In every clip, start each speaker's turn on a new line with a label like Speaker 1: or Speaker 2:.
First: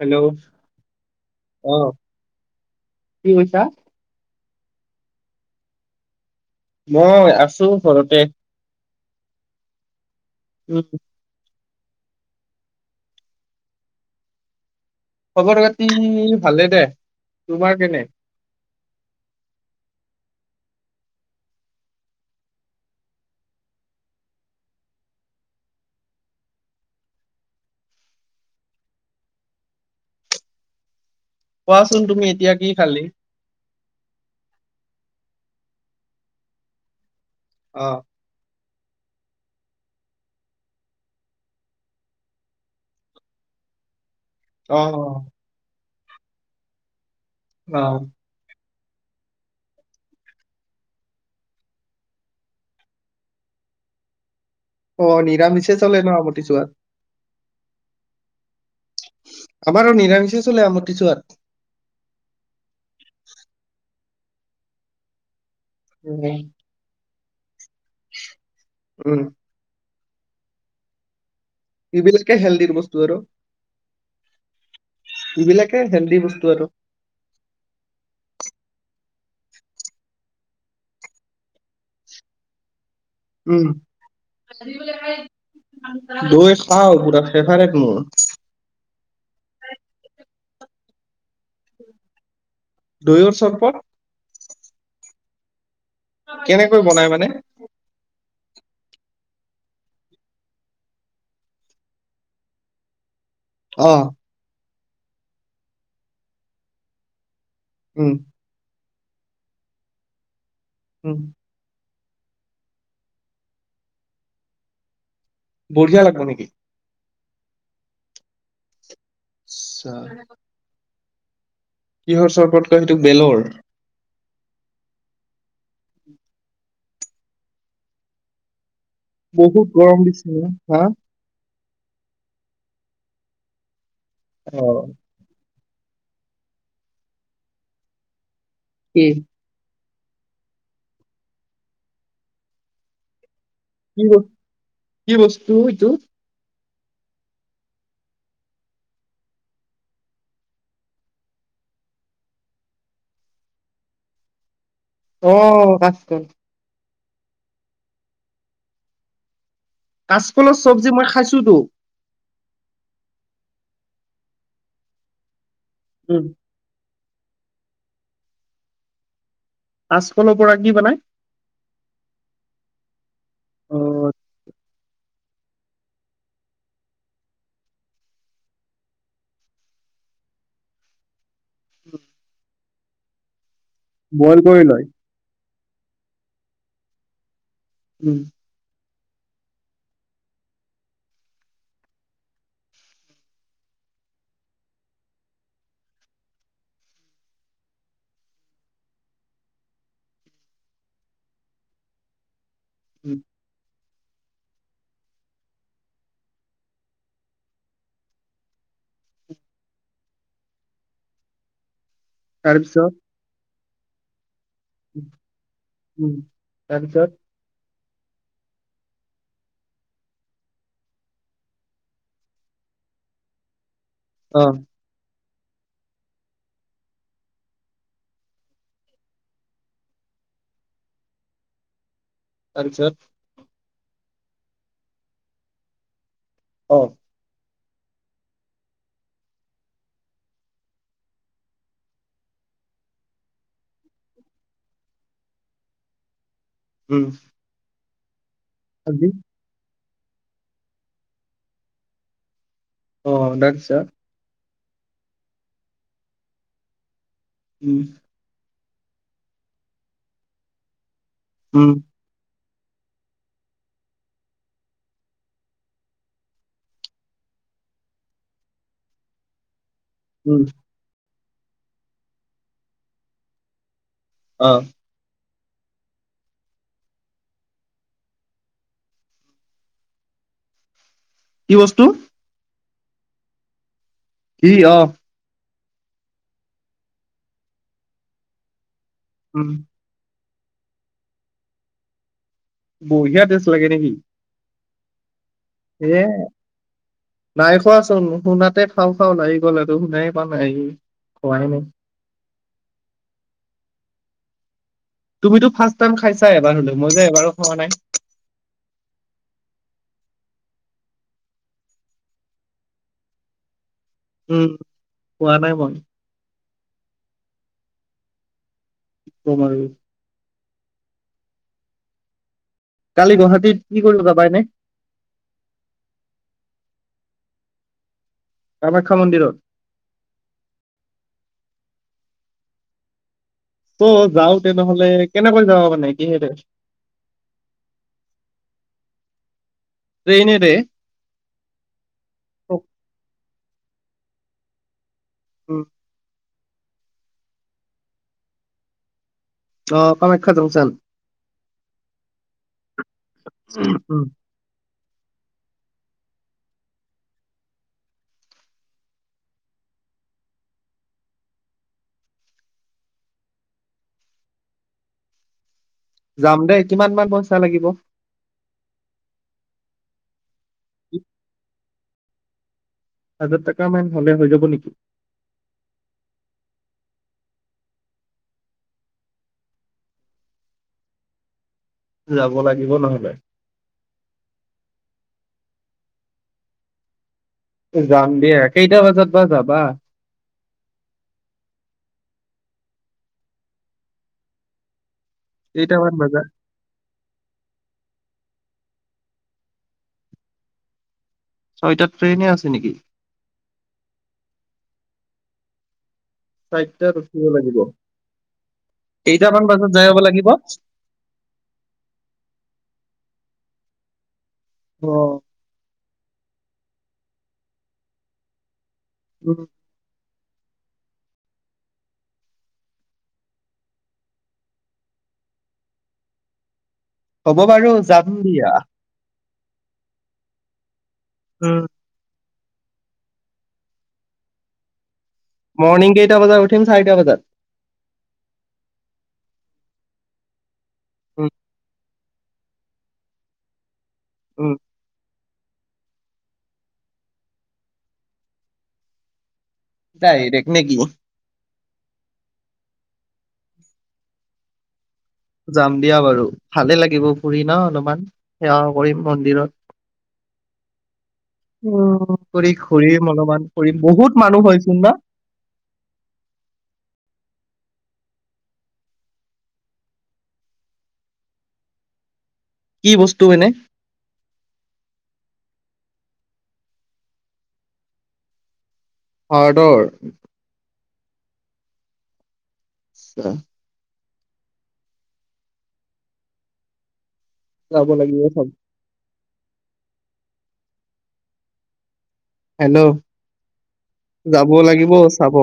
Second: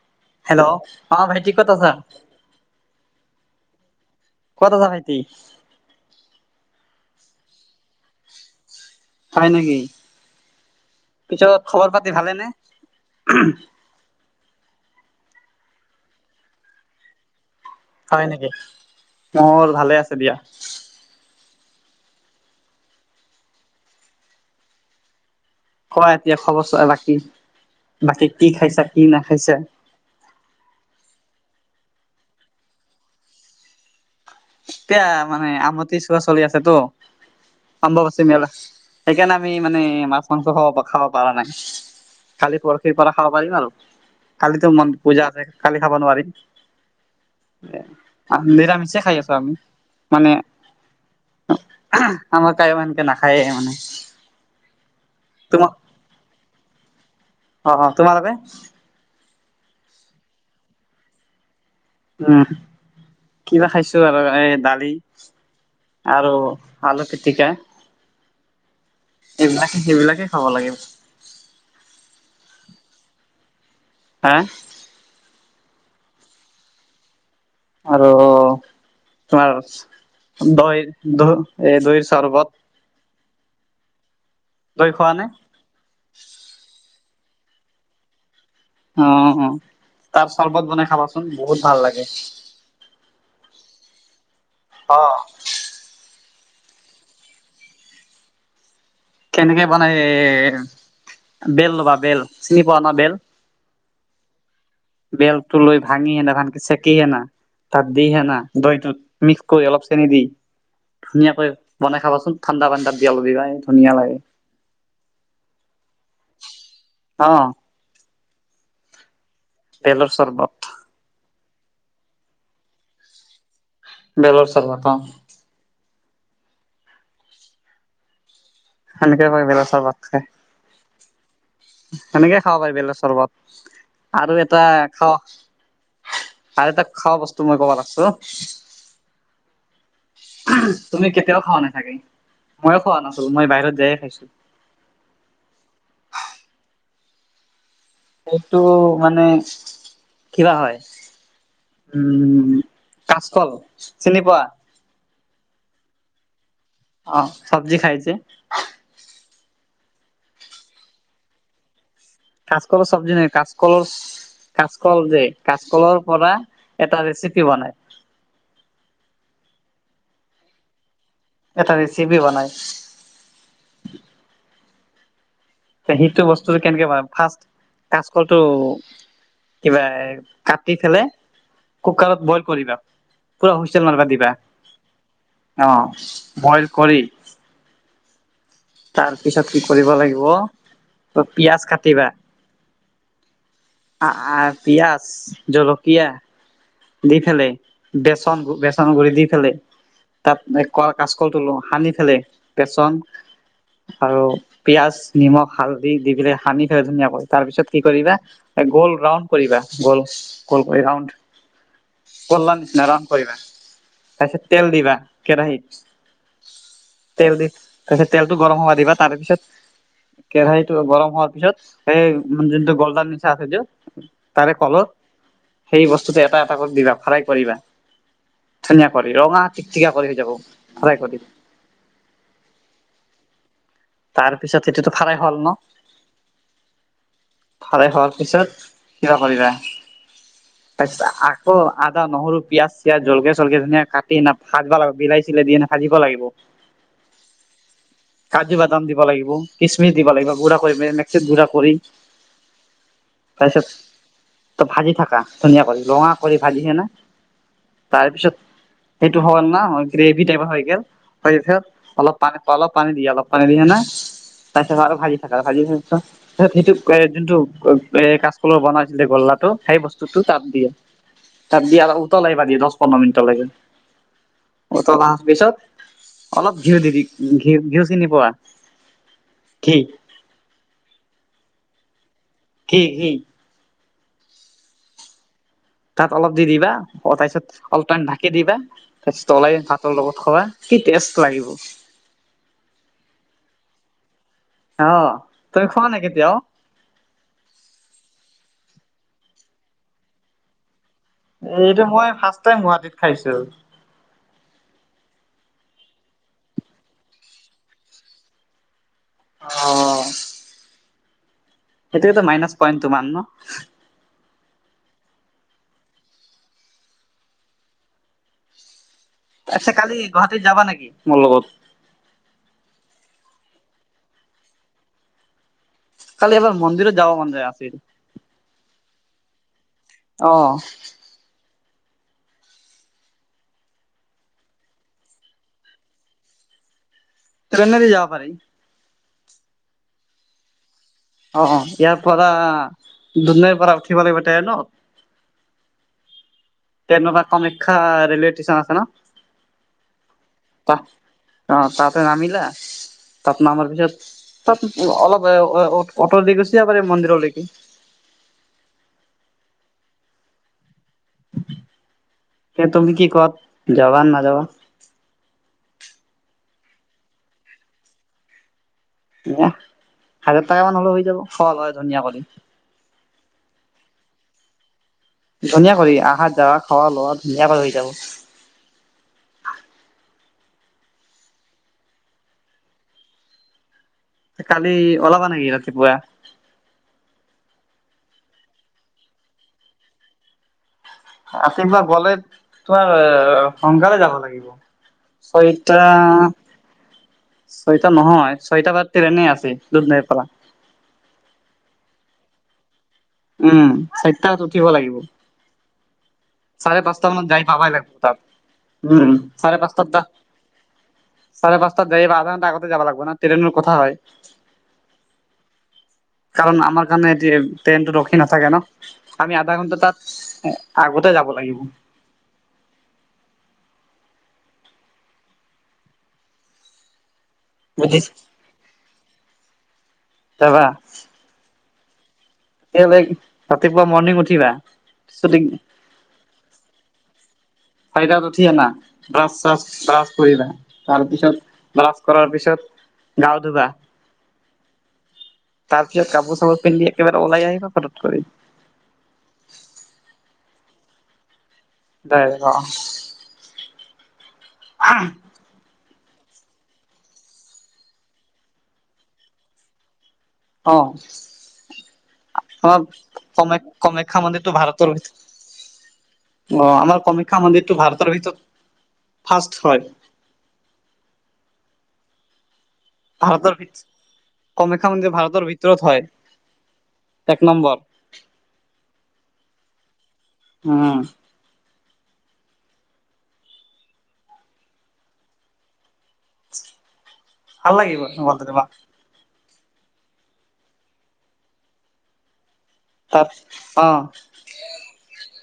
Speaker 1: Hello অ
Speaker 2: hello, অহ ভাইটি ক'ত আছা।
Speaker 1: কি কৈছা?
Speaker 2: ক'ত আছা ভাইটি।
Speaker 1: মই আছো ঘৰতে।
Speaker 2: হয় নেকি।
Speaker 1: উম।
Speaker 2: পিছত খবৰ পাতি ভালেনে?
Speaker 1: খবৰ খাতি ভালেই দে। তোমাৰ কেনে?
Speaker 2: হয় নেকি? মোৰ ভালে আছে দিয়া। কোৱা এতিয়া খবৰ চোৱা বাকী বাকী কি খাইছা কি নাখাইছা। [inaudible]
Speaker 1: কোৱাচোন তুমি এতিয়া কি খালি?
Speaker 2: এতিয়া মানে আমটি চোৱা চলি আছে ৎতো
Speaker 1: অ
Speaker 2: অম্বোবাচী মেলা। সেইকাৰণে আমি মানে মাছ মাংস খা খাব পৰা নাই। কালি পৰসিৰ পৰা খাব পাৰিম আৰু। কালিতো
Speaker 1: অ
Speaker 2: মন পূজা আছে কালি খাব নোৱাৰিম
Speaker 1: অ
Speaker 2: নিৰামিষ চে খাই আছো আমি। মানে আমাক তাই এনেকে নাখায়েই মানে।
Speaker 1: অ',
Speaker 2: তোমা
Speaker 1: নিৰামিষে চলে ন আমতি চোৱাত।
Speaker 2: অ', অ', তোমালোকে
Speaker 1: আমাৰো নিৰামিষে চলে আমতি ছোৱাত।
Speaker 2: উম, কিবা খাইছো আৰু এই দালি আৰু
Speaker 1: উম
Speaker 2: আলু পিটিকা এইবিলাকে সেইবিলাকে খাব লাগিব
Speaker 1: এইবিলাকে হেল্ডিৰ বস্তু আৰু।
Speaker 2: হা?
Speaker 1: এইবিলাকে হেলডি বস্তু আৰু
Speaker 2: আৰু তোমাৰ দৈৰ দ এই দৈৰ চৰ্বত।
Speaker 1: উম
Speaker 2: দৈ খোৱা নে
Speaker 1: দৈ খাওঁ পুৰা ফ্ৰেভাৰিত মোৰ।
Speaker 2: অ', অ' তাৰ চৰ্বত বনাই খাবাচোন। বহুত ভাল লাগে
Speaker 1: দৈৰ চৰবত
Speaker 2: অ'।
Speaker 1: কেনেকৈ বনাই মানে?
Speaker 2: কেনেকে মানে এ বেল ল'বা বেল চিনি পোৱা ন বেল
Speaker 1: অ',
Speaker 2: বেলটো লৈ ভাঙিহেনা ভানকে চেকিহেনা তাত
Speaker 1: উম
Speaker 2: দিহেনা দৈটোত মিক্স কৰি অলপ চেনি দি
Speaker 1: উম
Speaker 2: ধুনীয়াকৈ বনাই খাবাচোন ঠাণ্ডা পানীত দি অলপ ধুনীয়া লাগে।
Speaker 1: বঢ়িয়া লাগিব নেকি?
Speaker 2: অ'।
Speaker 1: আচ্ছা,
Speaker 2: বেলৰ চৰবত।
Speaker 1: কিহৰ চৰ্বতকৈ সেইটো বেলৰ?
Speaker 2: বেলৰ চৰবত অ'। সেনেকে কয় বেলৰ
Speaker 1: বহুত গৰম দিছে ন হা
Speaker 2: সেনেকেই খাব পাৰিবলে চৰ্বত আৰু এটা খাৱ আৰু এটা খোৱা বস্তু মই কব লাগছো
Speaker 1: উম।
Speaker 2: তুমি কেতিয়াও খোৱা নাচাগে ময়ো খোৱা নাছিলো মই বাহিৰ
Speaker 1: কি ব কি বস্তু এইটো?
Speaker 2: সেইটো মানে কিবা হয়। উম, কাচকল চিনি পোৱা
Speaker 1: অ' কাঁচকল
Speaker 2: অ', চব্জি খাইছে।
Speaker 1: কাচকলৰ চব্জী মই খাইছোতো।
Speaker 2: কাচকলৰ চবজি কাচকলৰ কাচকল যে কাচকলৰ
Speaker 1: উম,
Speaker 2: পৰা এ ৰেচিপি বনাই
Speaker 1: কাচকলৰ পৰা কি বনাই?
Speaker 2: এটা ৰেচিপি বনাই
Speaker 1: অঁ
Speaker 2: সেইটো বস্তুটো কেনেকে প ফাৰ্ষ কচকলটো কিবা এ কাটি পেলে কুকাৰত বইল কৰিবা। পুৰা হুইচেল মাৰবা দিবা,
Speaker 1: বইল কৰি লয়
Speaker 2: অ', বইল কৰি
Speaker 1: উম।
Speaker 2: তাৰ পিছত কি কৰিব লাগিব, ত' পিয়াজ কাটিবা আ-আ, পিয়াজ, জলকীয়া দি ফেলাই, বেচন-বেচন গুলি দি ফেলাই তাত এই ক-কাচকলটো লওঁ সানি ফেলাই, বেচন
Speaker 1: উম,
Speaker 2: আৰু পিয়াজ, নিমখ, হালধি দি পেলাই সানি থ'বা ধুনীয়াকৈ, তাৰ পিছত কি কৰিবা গ'ল ৰাউণ্ড কৰিবা, গ'ল গ'ল কৰি ৰা কললা নিচিনা
Speaker 1: তাৰপিছত
Speaker 2: ৰউন কৰিবা তছত তেল দিবা
Speaker 1: উম তাৰপিছত
Speaker 2: কেৰাহিতত তেল দি তাৰপিছত তেলটো গৰম হব দিবা তাৰে পিছত কেৰাহিটো গৰম হোৱাৰ পিছত, সেই মানে জোনটো [unintelligible]
Speaker 1: অ
Speaker 2: তাৰে কলত সেই বস্তুটো এটা এটা কৰি দিবা, ফ্ৰাই কৰিবা। ধনিয়া কৰি ৰঙা তিকতিকা কৰি হৈ যাব ফদাই কৰি
Speaker 1: তছ
Speaker 2: তাৰপিছত এতিটো ফাৰাই হল ন
Speaker 1: অ।
Speaker 2: [unintelligible] হোৱাৰ পিছত, কিবা কৰিবা। তাৰ পিছত আকৌ আদা নহৰু পিয়াজ চিয়াজ জলকে চলকে ধুন কাটি ভাত ভ বিলাহচী ছিলে দিয়ে নে ভাজিব লাগিব।
Speaker 1: উম।
Speaker 2: কাজু বাদাম দিব
Speaker 1: আজি
Speaker 2: লাগিব কি দিব লাগিব, গুড়া কৰি পিনে মিক্সিত গুড়া কৰি
Speaker 1: অ দেখছ
Speaker 2: ত ভাজি থাকা ধুনীয়া কৰি লঙা কৰি ভাজিহে ন
Speaker 1: উম
Speaker 2: তাৰপিছত সেইটো হ না গ্ৰেভি টাইপ হৈ গেল, [unintelligible]
Speaker 1: উম
Speaker 2: অলপ পানী অলপ পানী দি অলপ। [unintelligible] তাৰপিছত আৰু ভাজি থাকা, ভাজি থ, অ' সেইটো জোনটো এ, অ' কাচকলৰ বনাইছিলে গুল্লা সেই বস্তুটো
Speaker 1: উম
Speaker 2: তাত দিয়ে তাত দিে আৰু উতল আহিবা দিয় দহ পোন্ধৰ মিনিটলৈকে অ', তল আঠ পিছত, অলপ ঘিউ দিবি, ঘিউ-ঘিউ চিনি পোৱা, কি?
Speaker 1: কি বস্তু
Speaker 2: কি কি
Speaker 1: কি, অ'।
Speaker 2: তাত অলপ দি দিবা, অ' তাৰপিছত অলপ টাইম ঢাকি দিবা, তাৰ পিছত
Speaker 1: উম
Speaker 2: তাৰপিছত [unintelligible] লগত। খোৱা, কি টেষ্ট লাগিব
Speaker 1: বঢ়িয়া টেষ্ট লাগে নেকি
Speaker 2: অ'। তুমি খোৱা নাই
Speaker 1: এ
Speaker 2: কেতিয়াও
Speaker 1: নাই খোৱাচোন শুনাতে চাও-চাউল আহি গ'ল আৰু শুনাই পোৱা নাই আহি।
Speaker 2: এইটো মই ফাৰ্ষ্ট টাইম গুৱাহাটীত খাইছো
Speaker 1: তুমিতো ফাৰ্ষ্ট টাইম খাইছা এবাৰ হ'লেও, মই যে এবাৰো খোৱা নাই
Speaker 2: অহ। সেইটোৱেটো, মাইনাচ পইণ্ট তোমাৰ নহ।
Speaker 1: উম, পোৱা নাই মই। কম আৰু
Speaker 2: আচ্ছা, কালি গুৱাহাটীত যাবা নেকি? মোৰ লগত।
Speaker 1: কালি গুৱাহাটীত, কি কৰিবা যাবা নে?
Speaker 2: কালি এবাৰ মন্দিৰো যাব মান আছিল।
Speaker 1: কামাখ্যা মন্দিৰত?
Speaker 2: অহ।
Speaker 1: ত' যাওঁতে নেহ'লে কেনেকৈ যাওঁ মানে কিহেৰে?
Speaker 2: ট্ৰেইনে দি যাব পাৰি।
Speaker 1: ট্ৰেইনেৰে?
Speaker 2: অ', অ' ইয়াৰ পৰা দুধনৈ পৰা উঠিব লাগিব ট্ৰেইনত
Speaker 1: উম।
Speaker 2: কমাখ্যা ৰিলেটি চন আছে ন।
Speaker 1: [unintelligible]
Speaker 2: অ', তাতে নামিলা। তাত নামাৰ
Speaker 1: উম।
Speaker 2: পিছত তাত অলপ অ'তৰ দি গুছি যাব পাৰি মন্দিৰলৈকে। এ, তুমি কি কোৱা যাবা নাযাবা
Speaker 1: যাম দেই, কিমান মান পইচা লাগিব।
Speaker 2: অ, হাজাৰ টকা মান হলেই হৈ যাব। হয়, হয় ধুনীয়া কথা।
Speaker 1: হাজাৰ টকা মান হ'লে হৈ যাব নেকি?
Speaker 2: ধুনীয়া কৰি, অহা-যাৱা, খোৱা-লোৱা ধুনীয়াকৈ হৈ যাব।
Speaker 1: যাব লাগিব নহ'লে।
Speaker 2: কালি ওলাবা নেকি ৰাতিপুৱা?
Speaker 1: যাম দিয়া, কেইটা বজাত বা যাবা?
Speaker 2: ৰাতিপুৱা গ'লে, তোমাৰ সোনকালে যাব লাগিব। ছয়টা
Speaker 1: কেইটামান বজাত
Speaker 2: ছয়টা নহয়, ছয়টাত বজাত ট্ৰেইনে আছে, দুধনৈৰ পৰা।
Speaker 1: ছয়টাত ট্ৰেইনে আছে নেকি?
Speaker 2: উম, চাইতাত উঠিব লাগিব। চাৰে
Speaker 1: চাৰিটাত
Speaker 2: পাঁচটা
Speaker 1: উঠিব
Speaker 2: মানত যাই পাবাই লাগিব তাত। উম,
Speaker 1: কেইটামান
Speaker 2: চাৰে
Speaker 1: বজাত যাই
Speaker 2: পাঁচটাত
Speaker 1: পাব
Speaker 2: ত
Speaker 1: লাগিব?
Speaker 2: চাৰে পাঁচটাত যায় বা আধা ঘণ্টা আগতে যাবা লাগব না ট্ৰেইনৰ কথা হয়।
Speaker 1: অ'।
Speaker 2: কাৰণ আমাৰ কাৰণে এহেটি, ট্ৰেইনটো ৰখি নাথাকে নহ, আমি
Speaker 1: উম।
Speaker 2: আধা ঘন্টা তাত আগতে যাব লাগিব।
Speaker 1: হ'ব বাৰু। যাম
Speaker 2: বুজিছা।
Speaker 1: দিয়া।
Speaker 2: যাবা?
Speaker 1: উম।
Speaker 2: [unintelligible] ৰাতিপুৱা মৰ্ণিং উঠিবা।
Speaker 1: মৰ্ণিং কেইটা বজাত উঠিম চাৰিটা বজাত।
Speaker 2: [unintelligible] উঠিয় না ব্ৰাছ-চাচ ব্ৰাছ কৰিবা, তাৰ
Speaker 1: উম,
Speaker 2: পিছত ব্ৰাছ কৰাৰ পিছত, গাও ধুবা।
Speaker 1: উম।
Speaker 2: তাৰ পিছত কাপোৰ চাপোৰ পিন্ধি একেবাৰে ওলাই আহিবা ফতক কৰি।
Speaker 1: তাই দেখ ন কি।
Speaker 2: তাইৰ অ'। অহ।
Speaker 1: যাম দিয়া বাৰু। ভালেই লাগিব ফুৰি নহ, অলপমান সেৱাও কৰিম মন্দিৰত।
Speaker 2: অহ।
Speaker 1: উম। কৰি
Speaker 2: আমাৰ
Speaker 1: ঘূৰিম অলপমান
Speaker 2: কামাখ্যা
Speaker 1: ফুৰিম বহুত
Speaker 2: কামাখ্যা
Speaker 1: মানুহ
Speaker 2: মন্দিৰটো
Speaker 1: হয়চোন ন
Speaker 2: ভাৰতৰ অ', আমাৰ কামাখ্যা মন্দিৰতটো ভাৰ তাৰ ভিতৰত ফাৰ্ষ্ট। [unintelligible]
Speaker 1: কি বস্তু এনে
Speaker 2: ভাৰতৰ ভ কমেখ্যা ম যে ভাৰতৰ ভিতৰত হয় এক নম্বৰ
Speaker 1: অ দৰ
Speaker 2: অঁ
Speaker 1: অ
Speaker 2: ভাল
Speaker 1: যাব
Speaker 2: লাগিবিব
Speaker 1: লাগিব
Speaker 2: [unintelligible]
Speaker 1: চাব
Speaker 2: দিবা
Speaker 1: হেল্ল'
Speaker 2: তাত অ
Speaker 1: যাব লাগিব চাব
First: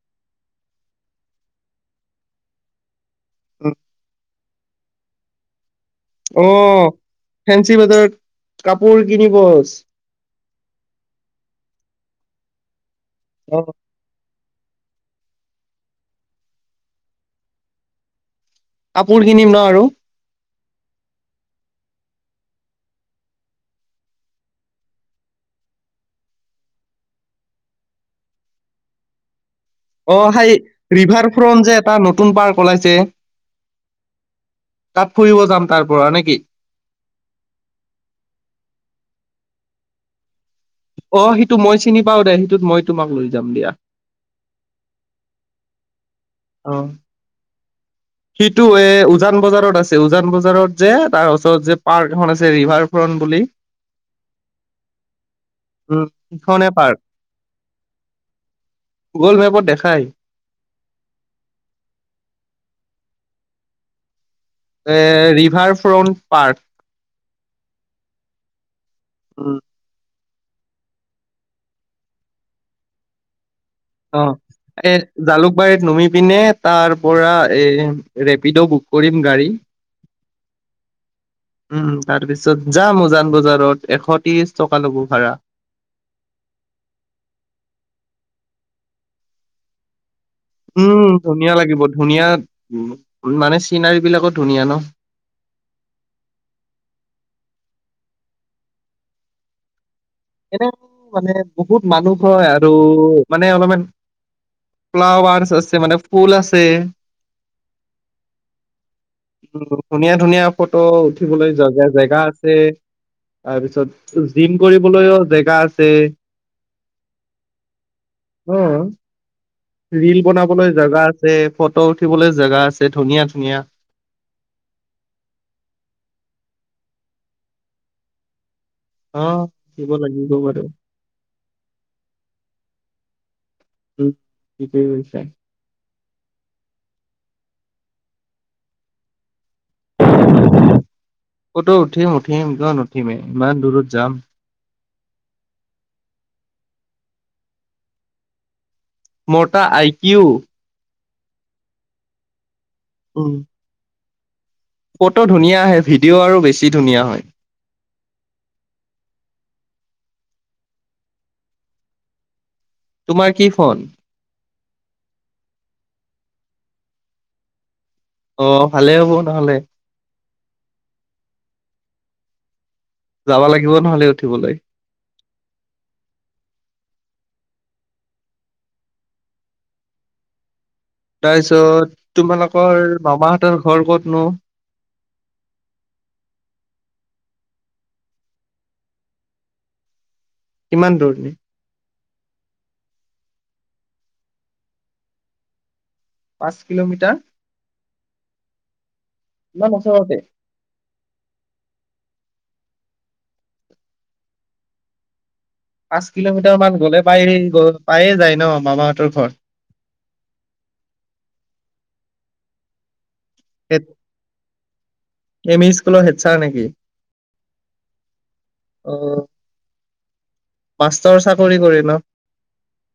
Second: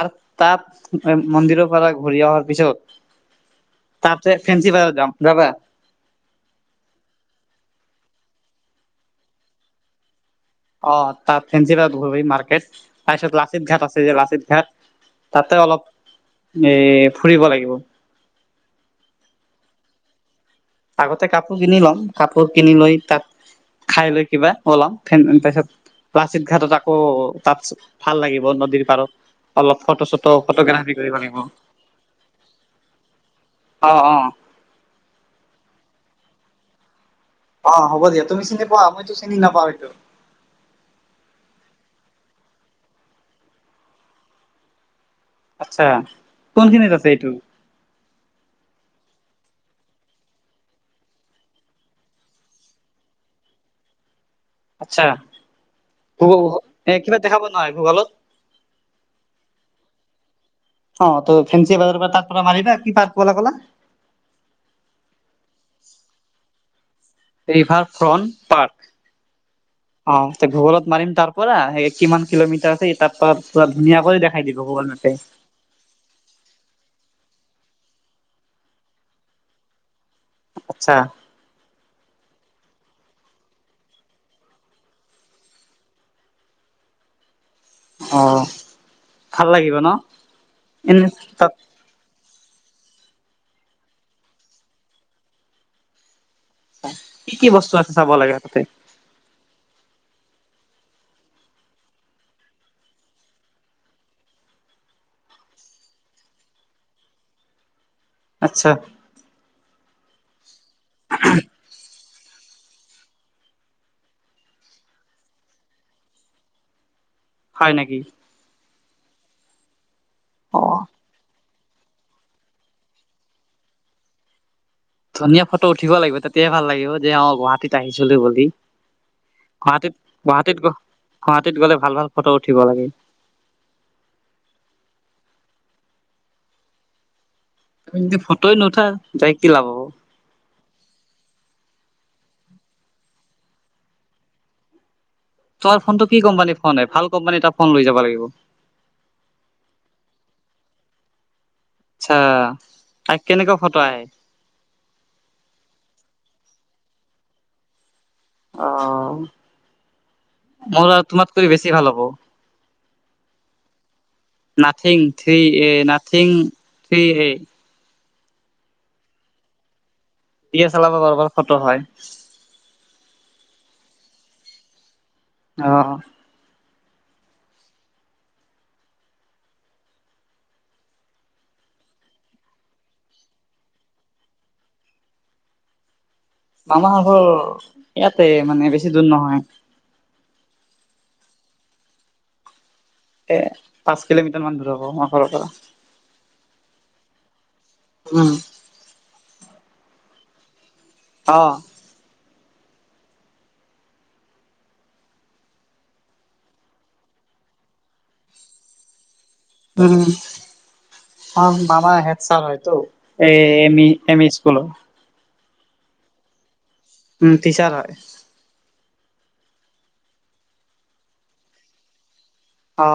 Speaker 2: আৰু তাত মন্দিৰৰ পৰা ঘূৰি অহাৰ পিছত
Speaker 1: অ
Speaker 2: তাতে ফেঞ্চি বজাৰ যাম
Speaker 1: অ ফেঞ্চি বজাৰত কাপোৰ কিনিব
Speaker 2: অ তাত ফেঞ্চি ঘ মাৰ্কেট তাৰপিছত লাচিত ঘাট আছে যে লাচিত ঘ তাতে অলপ এ ফুৰিব লাগিব
Speaker 1: কাপোৰ কিনিম ন আৰু
Speaker 2: আগতে কাপোৰ কিনি লম কাপোৰ কিনি লৈ তাত খাই লৈ কিবা ওলাম ফেন [unintelligible] লাচিত ঘাটত আকৌ তাত ভাল লাগিব নদীৰ পাৰত অলপ ফটো
Speaker 1: [unintelligible]
Speaker 2: চটো ফটোগ্ৰাফি
Speaker 1: তাত
Speaker 2: কৰিব লাগিব
Speaker 1: ফুৰিব
Speaker 2: অ অ
Speaker 1: যাম তাৰ পৰা নেকি
Speaker 2: অ হ'ব দিয়া তুমি চিনি পোৱা মইতো চিনি নাপাও এইটো
Speaker 1: অ সেইটো মই চিনি পাও দে সেইটোত মই তোমাক লৈ যাম দিয়া
Speaker 2: আচ্ছা কোনখিনিত আছে এইটো
Speaker 1: সটো এ উজান বজাৰত আছে উজান বজাৰত যে তাৰ উচৰত যে পাৰ্ক এখন আছে ৰিভাৰ ফ্ৰন্ট বুলি
Speaker 2: আচ্ছা
Speaker 1: উম।
Speaker 2: ভগ
Speaker 1: সিখনে
Speaker 2: এ কিবা দেখাাবোৱা নহয় ভূগলত
Speaker 1: গল মে
Speaker 2: অ ত ফ্ৰেঞ্চি বজাৰ তাৰ পৰা মাৰিবা কি পাৰ্ক কলা
Speaker 1: এ river front park
Speaker 2: river front park
Speaker 1: উম।
Speaker 2: অ ভূগোলত মাৰিম তাৰ পৰা সেই কিমান কিলোমিটাৰ আছে তাৰ পৰা পুৰা ধুনীয়া কৰি
Speaker 1: অ
Speaker 2: দেখাই দিব গুগল
Speaker 1: এ
Speaker 2: মেপে।
Speaker 1: জালুকবাৰীত নুমি পিনে তাৰ পৰা এ ৰেপিডো বুক কৰিম গাড়ী
Speaker 2: আচ্ছা
Speaker 1: উম তাৰপিছত তাৰপিছত যাম উজান বজাৰত এশ ত্ৰিশ টকা ল'ব ভাড়া
Speaker 2: অ ভাল লাগিব ন
Speaker 1: উম
Speaker 2: এনে তাত
Speaker 1: ধুনীয়া লাগিব ধুনীয়া উ মানে চিনাৰী বিলাকো ধুনীয়া ন
Speaker 2: কি কি বস্তু আছে চাব লাগে হ তাতে
Speaker 1: এনে মানে বহুত মানুহ হয় আৰু মানে অলপমান ফ্লাৱাৰছ আছে মানে ফুল আছে
Speaker 2: আচ্ছা
Speaker 1: উম, ধুনীয়া ধুনীয়া ফটো উঠিবলৈ যোৱা জেগা আছে তাৰপিছত জিম কৰিব লৈও জেগা আছে
Speaker 2: হয় নেকি?
Speaker 1: উম ৰীল
Speaker 2: অ
Speaker 1: বনাবলৈ জাগা আছে ফটো উঠিবলৈ জেগা আছে ধুনীয়া ধুনীয়া
Speaker 2: ধুনীয়া ফটো উঠিব লাগিব তেতিয়াই ভাল লাগিব যে অ গুৱাহাটীত আহিছিলো বুলি
Speaker 1: অ উঠিব
Speaker 2: গুৱাহাটীত
Speaker 1: লাগিব
Speaker 2: গুৱাহাটীত
Speaker 1: বাৰু
Speaker 2: গ গুৱাহাটীত গলে ভাল ভাল ফটো উঠিব লাগে
Speaker 1: উম ঠিকেই কয়লা।
Speaker 2: তমি যদি ফটোই নুঠা যাই কি লাভা হব
Speaker 1: ফতো উঠিম উঠিম কিয় নুঠিমে ইমান দূৰত যাম।
Speaker 2: তই ফোনটো কি কোম্পানীৰ ফোন ভাল কোম্পানী এটা ফোন লৈ যাব লাগিব।
Speaker 1: মোটা আইকিউ
Speaker 2: আচ্ছা তাক
Speaker 1: উম,
Speaker 2: কেনেকুৱা ফটো আহে।
Speaker 1: ফটো ধুনীয়া আহে ভিডিঅ' আৰু বেছি ধুনীয়া হয়।
Speaker 2: অ', মোৰ আৰু তোমাতকৈ বেছি ভাল হ'ব।
Speaker 1: তোমাৰ কি phone?
Speaker 2: Nothing three A nothing three A.
Speaker 1: অ', ভালে হ'ব নহলে।
Speaker 2: চলাব বাৰ বাৰ খটো হয়।
Speaker 1: যাব লাগিব নহ'লে উঠিবলৈ।
Speaker 2: অ'।
Speaker 1: তাৰপিছত তোমালোকৰ মামাহঁতৰ ঘৰ ক'তনো?
Speaker 2: [unintelligible] আমাৰ ঘৰ ইয়াতে মানে বেছি দূৰ নহয়।
Speaker 1: কিমান দৌৰিলি?
Speaker 2: এ পাঁচ কিলোমিটাৰ মান দূৰ হব আমাৰ ঘৰৰ পৰা।
Speaker 1: পাঁচ কিলোমিটাৰ।
Speaker 2: উম।
Speaker 1: ইমান ওচৰতেই?
Speaker 2: অ।
Speaker 1: পাঁচ কিলোমিটাৰ মান গলে পায় গ পায়ে যায় ন মামাহঁতৰ ঘৰ।
Speaker 2: উম মামা হেতচাৰ হয়তো। এ এম ই এম ই স্কুলৰ।
Speaker 1: এম ই স্কুলৰ হেছাৰ নেকি?
Speaker 2: উম, টিচাৰ হয়।
Speaker 1: অ'। মাষ্টৰ চাকৰি কৰিম।
Speaker 2: অ।